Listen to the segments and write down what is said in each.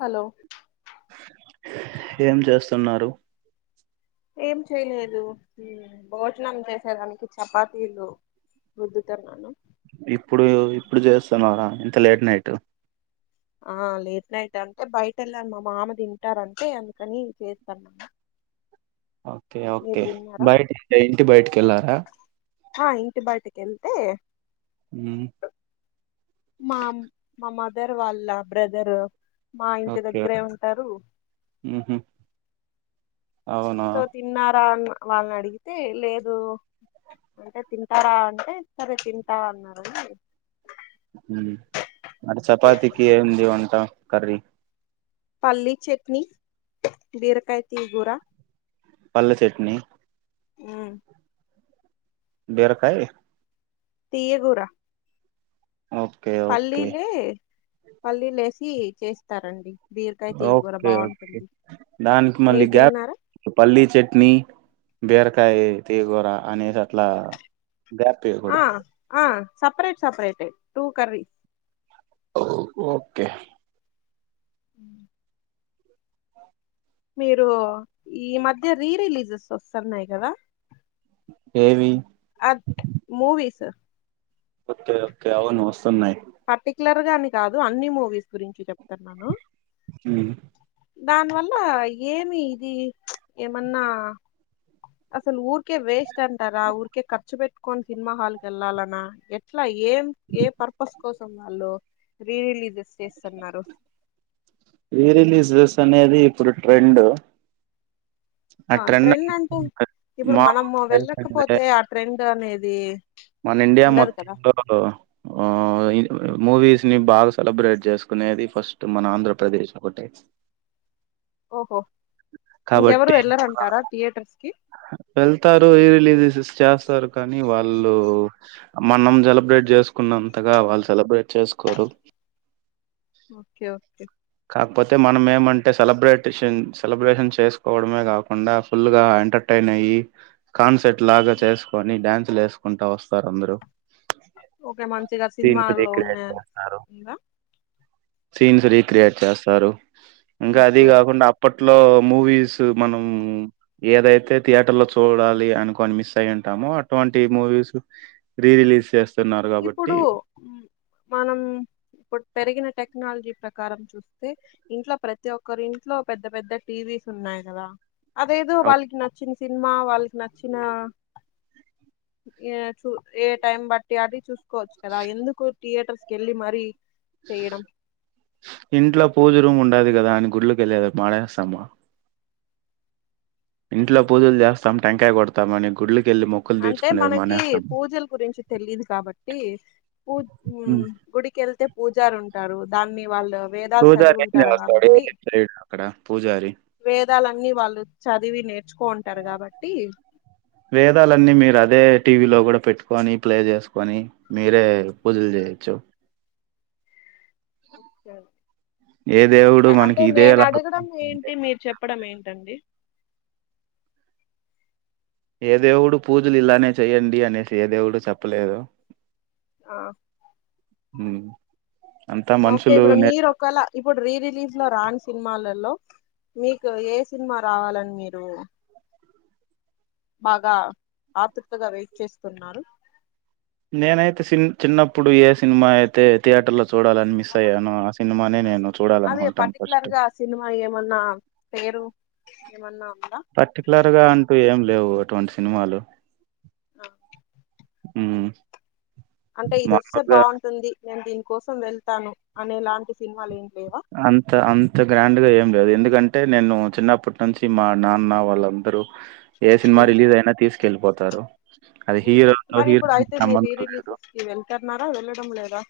Hello ఏం చేస్తున్నారు ఏం చేయలేదు ఉమ్ భోజనం చేసేదానికి చపాతీలు రుద్దుతున్నాను ఇప్పుడు ఇప్పుడు చేస్తున్నారా ఇంత లేట్ నైట్ ఆ లేట్ నైట్ అంటే బయట వెళ్ళను మా మామ తింటారంటే అందుకని చేస్తానము ఓకే ఓకే బయట అంటే ఇంటి బయటికి వెళ్ళారా హా ఇంటి బయటకి వెళ్తే ఉమ్, మా మా మదర్ వాళ్ళ బ్రదరు మా ఇంటి ఓకే దగ్గరే ఉంటారు ఉహు అవునా సో తిన్నారా అని వాళ్ళని అడిగితే లేదు అంటే తింటారా అంటే సరే తింటా అన్నారని ఉమ్ మరి చపాతికి చేస్తున్నాను ఏముంది వంట కర్రీ పల్లీ చట్నీ బీరకాయ తీయ గూర పల్లి చట్నీ ఉమ్ బీరకాయ్ తీయ గూర ఓకే ఓకే పల్లీలే పల్లీలేసి చేస్తారండి బీరకాయ తీయకూర ఓకే ఓకే బాగుంటుంది దానికి మళ్ళీ మీరు గ్యాప్ తిన్నారా పల్లీ చట్నీ బీరకాయ తీయ గూర అనేది అట్లా గ్యాప్ ఆ ఇయ్యకూడదు ఆ సపరేట్ సపరేటె ఏ టూ కర్రీ ఓకే ఉమ్ మీరు ఈ మధ్య రీ రిలీజెస్ వస్తున్నాయి కదా ఏవి అ మూవీస్ ఓకే ఓకే అవును వస్తున్నాయి లర్ గాని కాదు అన్ని మూవీస్ గురించి చెప్తాన్నాను ఉమ్ దానివల్ల ఏమి ఇది ప్చ్ ఏమన్నా అసలు ఊరికే వేస్ట్ అంటారా ఊరికే ఖర్చు పెట్టుకొని సినిమా హాల్ కి వెళ్ళాలన్నా ఎట్లా ఏం ఏ పర్పస్ కోసం వాళ్ళు రీ రిలీజ్ జెస్ చేస్తున్నారు రీ రిలీజెస్ అనేది ఇప్పుడు ట్రెండ్ ఆ ట్రెండ్ అంటే ఇప్పుడు మా మనము తెలిసిందే వెళ్ళకపోతే ఆ ట్రెండ్ అనేది మన ఇండియా ఉండదు కదా మొత్తంలో ఉమ్ ఇది మూవీస్ ని బాగా సెలబ్రేట్ చేసుకునేది ఫస్ట్ మన ఆంధ్రప్రదేశ్ ఒకటే ఓహో ఇంకెవరు కాబట్టి వెళ్ళరు అంటారా థియేటర్స్ కి వెళ్తారు రీ రిలీజెస్ చేస్తారు కానీ వాళ్ ళ్ళు మనం సెలబ్రేట్ చేసుకున్నంతగా వాళ్ళు సెలబ్రేట్ చేసుకోరు ఓకే ఓకే కాకపోతే మనం ఏమంటే సెలబ్రేటేషన్ సెలబ్రేషన్ చేసుకోవడమే కాకుండా ఫుల్ గా ఎంటర్టై నయి కాన్సర్ట్ లాగా చేసుకొని డ్యాన్స్లు వేసుకుంటా వస్తారు అందరు ఓకే మంచిగా సీన్స్ సినిమాలో ఉన్న రిక్రియేట్ చేస్తారు ఇలా సీన్స్ రీక్రియేట్ చేస్తారు ఇంకా అది ఓకే ఓకే కాకుండా అప్పట్లో మూవీస్ మనం ఏదైతే థియేటర్ లో చూడాలి అనుకొని మిస్ అయి ఉంటామో అటువంటి మూవీస్ రీ రిలీజ్ చేస్త ఇప్పుడు మనం ఇప్పుడు పెరిగిన టె క్నాలజీ ప్రకారం చూస్తే ఇంట్లో ప్రతి ఒక్కరు ఇంట్లో పెద్ద పెద్ద టీవీస్ ఉన్నాయి కదా అదేదో వాళ్ళకి నచ్చిన సినిమా వాళ్ళకి నచ్చిన చూ ఏ టైం బట్టి అటి చూసుకోవచ్చు కదా, ఎందుకు థియేటర్స్ కి వెళ్ళి మరి ఇంట్లో పూజ రూమ్ ఉండది కదా అని గుడ్లోకి వెళ్ళలేరు పాడేస్తామా. ఇంట్లో పూజలు చేస్తాం, టెంకాయ కొడతామని గుడ్లకి అంటే మనకి పూజలు గురించి తెలిదు కాబట్టి పూ మ్ గుడికి వెళ్తే పూజారు ఉంటారు దాన్ని వాళ్ళు వేదాలు చదివి ఉంటారు కాబట్టి పూజారిక్కడ [unintelligible] పూజారి వేదాలన్నీ వాళ్ళు చదివి నేర్చుకో ఉంటారు కాబట్టి వేదాలన్నీ మీరు అదే టీవీలో కూడా పెట్టుకొని ప్లే చేసుకొని మీరే పూజలు చేయొచ్చు. ఓకే ఏ దేవుడు మనకి అంటే ఇదే నేను ఎలా అడగడం ఏంటి? మీరు చెప్పడం ఏంటండి. ఏ దేవుడు పూజలు ఇలానే చెయ్యండి అనేసి ఏ దేవుడు చెప్పలేదు. ఆ ఉ [unintelligible] ఓకే, ఇప్పుడు మీరు ఒకవేళ ఇప్పుడు రీ రిలీజ్ లో రాని సినిమాలలో, మీకు ఏ సినిమా రావాలని మీరు బాగా ఆతృతగా వెయిట్ చేస్తున్నారు. నేనైతే చిన్నప్పుడు ఏ సినిమా అయితే థియేటర్లో. చూడాలని మిస్ అయ్యానో, ఆ సినిమానే నేను అదే చూడాలనుకుంటాను పర్టికులర్ ఫస్ట్. గా ఆ సినిమా ఏమన్నా పేరు ఏమన్నా ఉందా పర్టికులర్ గా అంటూ ఏం లేవు అటువంటి సినిమాలు. ఆ [unintelligible] మ్ అంటే ఇదొస్తే బాగుంటుంది నేను దీనికోసం వెళ్తాను అనేలాంటి సినిమాలు ఏంటి? అంత అంత గ్రాండ్ గా ఏమి లేదు ఎందుక ఎందుకంటే, నేను చిన్నప్పటి నుంచి మా నాన్న వాళ్ళందరూ ఏ సినిమా రిలీజ్ అయినా తీసుకు వెళ్ళిపోతారు అది హీరోలో మరి హీరో ఇప్పుడు అయితే మీరు రీ సంబంధం లేదు. రిలీజెస్ కి వెళ్తున్నారా వెళ్ళడం లేదా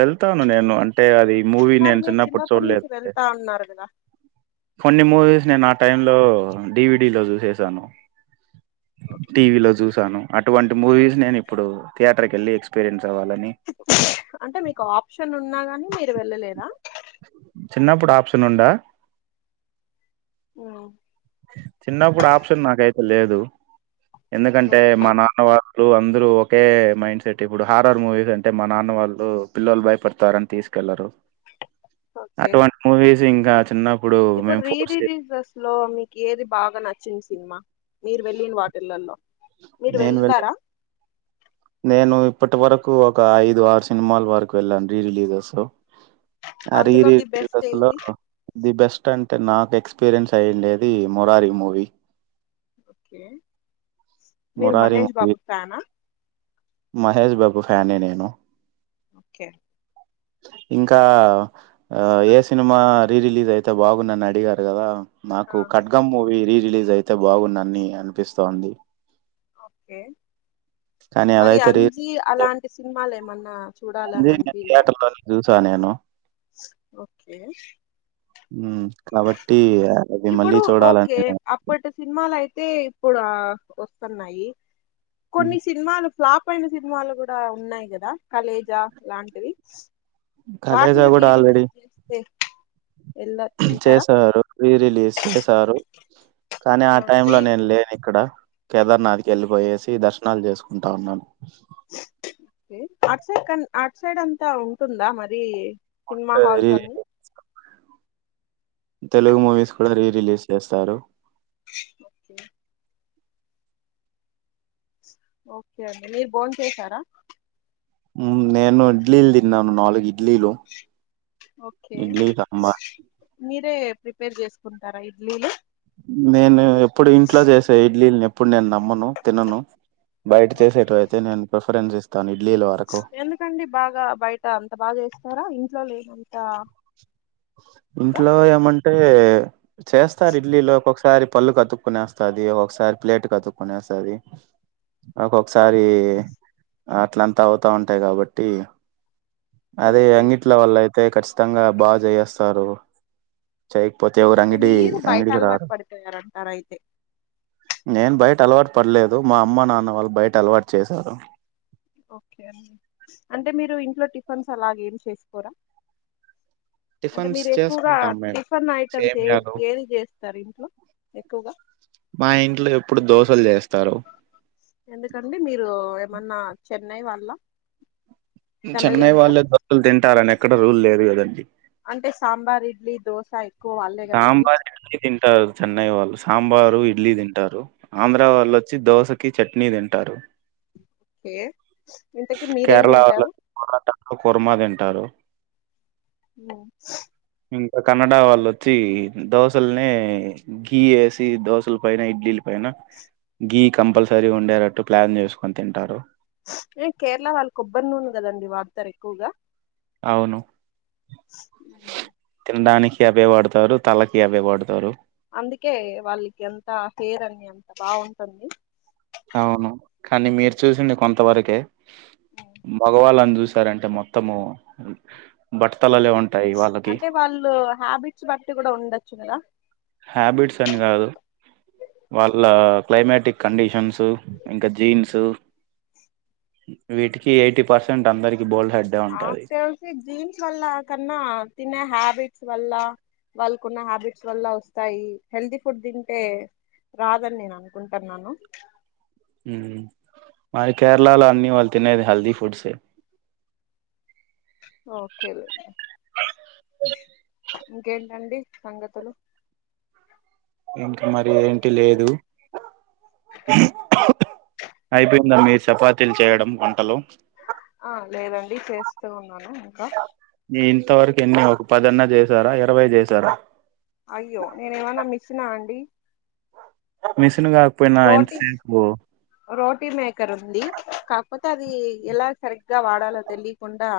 వెళ్తాను. నేను అంటే అది మూవీ మరి నేను మీరు చిన్నప్పుడు చిన్నప్పటి నుంచి చూడలేదంటే. వెళ్తా అన్నారు కదా కొన్ని మూవీస్ నేను ఆ టైమ్ లో డివిడి లో చూసేసాను, ఓకే. టీవలో చూసాను అటువంటి మూవీస్ నేను ఇప్పుడు, థియటర్ కెళ్లి ఎక్పీరియన్స్ అంటే మీకు ఆప్షన్ ఉన్నా గాని మీరు వెళ్ళలేదా? చిన్నప్పుడు ఆప్షన్ ఉండ. మ్. చిన్నప్పుడు ఆప్షన్ నాకైతే లేదు. ఎందుకంటే ఓకే మా నాన్న వారు ఇప్పుడు అందరూ ఒకే మైండ్ సెట్. ఇప్పుడు హారర్ మూవీస్ అంటే మా నాన్న వాళ్ళు పిల్లలు భయపడతారని, తీసుకు లరు ఓకే అటువంటి మూవీస్ ఇంకా చిన్నప్పుడు మే ఇప్పుడు రీ ఫోర్స్ రిలీజెస్ లో మీకు ఏది బాగా నచ్చింది సినిమా. మీరు వెళ్ళిన వాటిలలో. మీరు నేను వెళ్ళి వెళ్తారా? నేను ఇప్పటి వరకు ఒక ఐదు, ఆరు సినిమాల వరకు వెళ్ళాను రీ రిలీజ్ లో అ రీ అందులో ది బెస్ట్ రిలీజ్ లో ఏది ది బెస్ట్ అం అంటే నాకు ఎక్స్పీరియన్స్ అయ్యిండేది మొరారి మూవీ. ఓకే! మీరు మురారి మహేష్ మూవీ బాబు ఫ్యానా. మహేష్ బాబు ఫ్యానే నేను. ఓకే. ఇంకా ఏ సినిమా రీ రిలీజ్ అయితే బాగుందని అడిగారు కదా? నాకు ఖడ్గం మూవీ రీ రిలీజ్ అయితే బాగుండనీ అనిపిస్తోంది ఓకే కానీ మరి అదైతే రీ అంజీ అలాంటి సినిమాలేమన్నా అంజీ నేను థియేటర్ లో చూసా నేను ఒ కే ఉమ్ కాబట్టీ ఇప్పుడు ఓకే అప్పటి సినిమాలయి తే ఇప్పుడా వస్తున్నాయి హ్మ్. కొన్ని సినిమాలు ప్లాఫ్ అయిన సినిమాలు కూడా ఉన్నాయి గదా కలేజా లాంటివి 'కలేజా' వాటిని గూడా రీరిలీజ్ జేస్తే చేసారు రీ రిలీజ్ చేశారు కానీ ఆ టైమ్ లో నేన్ లేనిక్కడ కేదర్నాథ్కి ఎళ్ళిపోయేసి దర్శనాలు చేసుకుంటా ఉన్నాను కే అట్ సైడ్ కన్ అట్ సైడ్ అంతా ఉంటుందా మరీ సినిమా హాల్స్ రీ అన్నీ తెలుగు మూవీస్ కూడా రీ రిలీజ్ చేస్తారు [inaudible] ఓకే అండి బోంచేసారా ఉ నేను ఇడ్లీలు తిన్నాను నాలుగు ఇ ఓకే సాంబార్. మీరే ప్రిపేర్ చేసుకుంటారా ఇడ్లీలు నేను ఎప్పుడు ఇంట్లో చేసే ఇడ్లీల్నెప్పుడు నేన్ న మ్మను తిన్నను బయట చేసేటివయితే నేను ప్రిఫరెన్స్ ఇస్తాని ఎందుకండీ బాగా బయట అంత బాగ చేస్తారా ఇంట్లో లేనంతా ఇంట్లో ఏమంటే చేస్తారిడ్లీ లో ఒక సారి పళ్ళుకతుక్కునేస్తాది ఒకొక్కసారి ప్లేటుకు అతుక్కునేస్తాది ఒక్కొక్కసారీ ఓహో అట్లంతా అవుతావుంటాయి కాబట్టీ అదే ఓకే అంగిట్లో వాల్లయితే కఖచ్చితంగా బాగ చేయిస్తారు చెయ్కపోతే ఎవరు అంటే అంగిడి మీరు బయట అంగడికి అలవాటు రారు పడిపోయారంటారు అయితే నేన్ బయ టలవాటు పడలేదు మా అమ్మ నాన్న వాళ్ళు బయట అలవాటు చేశారు న్స్ అలాగేం చేసుకోరా అంటె టిఫిన్స్ మీరెక్కువగా చేసుకుంటాం మేము టిఫన్ ఐటమ్స్ ఏ సేమియాలు ఏది చేస్తారు ఇంట్లో ఎక్కువగా మా ఇంట్లో ఎప్పుడు దోశల్జేస్తారు ఎందుకండి మీరు ఏమన్నా చెన్నై వాళ్ల్ల మ్మ్ చెన్నై వాళ్ళే దోశలు తింటారని ఎక్కడ రూల్ లేదు గదండి అంటే సాంబార్ ఇడ్లీ దోశ ఎక్కువ వాళ్ళే కదండి సాంబార్ ఇడ్లీ తింటారు చెన్నై వాళ్ళు సాంబారు ఇడ్లీ తి టారు ఆంధ్రా వాళ్ళోచ్చి దోశకి చక్నీ తింటారు ఓకే ఇంతకీ కేరళ వాళ్ళు మీరేందింటారు వచ్చి పొరాటాలు కుర్మా తింటారు ఊ ఇంక కనడా వాళ్ళొచ్చీ దోశల్నే గీ ఏసి దోశల పైన ఇడ్లీల పై న గీ కంపల్సరీ ఉండేటట్టు ప్లాన్జెసుకొని తింటారు స్ ఏ కేరళ వాళ్ళ కొబ్బరి నూనె కదండి వాడతరెక్కువగా అవును ఉమ్. తిండానికి కి అవే వాడుతారు తలకి అవే వాడుతారు అందుకే వాళ్ళకి అంత హేర్ అన్నీ అంత బావుంటుంది అవును కనీ మీరు చూసింది కొంతవరకే మగవాళ్ళన్ జూ సారంటె మొత్తము బట్టతలలే ఉంటాయి వాళ్ళకి అంటె వాళ్లూ హ్యాబిట్స్ బట్టి గుడ ఉండచ్చు గదా హ్యాబిట్స్ అని గాదు వాళ్ళా క్లైమాేటిక్ కండిషన్స్ ఇంకా జీన్స్ వీటికి ఎయిటీ పర్సెంట్ అందరికి బోల్డ్ హెడ్డే ఆక్ ఉంటది. తెల్ సీ జీన్స్ వల్ల కన్నా తినే హ్యాబిట్స్ వల్లా వాళ్ళకు ఉన్న హ్యాబిట్స్ వల్ల వస్తాయి హెల్తీ ఫుడ్ తింటే రాదని నేను అనుకుంటూఉన్నాను ఉహు మరి కేరళలో అన్ని వాళ్ తినేది హెల్దీ ఫుడ్స్ ఏ ఓకే అ ఇంకేంట అండి సంగతులు ఇంకా మరి ఏంటి లేదు అయిపోయిందా మీర్ చపాతీల్ చేయడం వంటలు ఆ లేదండి చేస్తూ ఉన్నాను ఇంకా ఈ ఇంతవరకు ఎన్ని ఒక పద అన్న చేసారా ఇరవై చేసారా అయ్యో నేను ఏమన్నా మిస్సినా అండి మిషన్ కాక్ పోయినా రోటీ ఎంతసేపు రోటీ మేకర్ ఉంది కాకపోతే అది ఎలా సరిగ్గా వాడాలో తెలీకుండా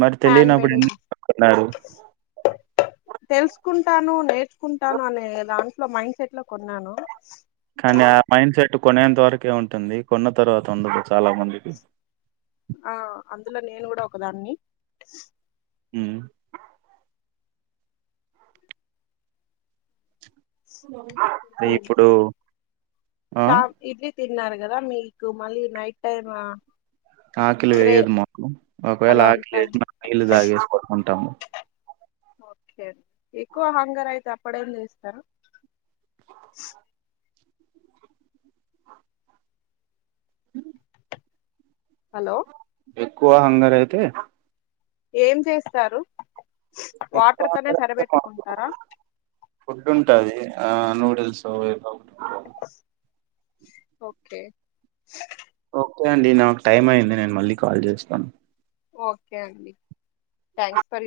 మరి హ్యాండ్ తెలినప్పుడు మేడ్ ఎందుకు కోనుకున్నారు తెలుసుకుంటాను నేర్చుకుంటాను అనే దాంట్లో మైండ్ సెట్ లో కొన్నాను కానీ ఆ మైండ్ సెట్ కొనేంత వరకే ఉంటుంది కొన్న తర్వాత ఉండదు చాలా మందికి ఆ అందులో నేను కూడా ఒకదాన్ని మ్ ఇకేంటి ఇప్పుడు ఆ సా విజిత్ తిన్నారు కదా మీకు మళ్ళీ నైట్ టైమా ఆకలి వేయదు మాకు ఒకవేళ అలా ఆకలి అంతా వేసిన తాగేసి పడుకుంటాము ఓకే అండి ఎక్కువ హంగర్ అయితే అప్పుడే మ్ చేస్తారు అ హలో ఎక్కువా హంగర్ అయితే ఏమ్ చేస్తారు ఎక్కువ వాటర్ తోనే హంగర్ సరి అయితే మాకు బేట్టుకుంటారా ఫుడ్ ఉంటది ఆ నూడిల్స్ ఏదో ఒకటి ఉంటుంది. ఓకే ఓకే అండి నాకు టైమ్ అయింది నేను మళ్ళీ కాల్ చేస్తాను ఓకే అండి థ్యాంక్స్ ఫర్ యూ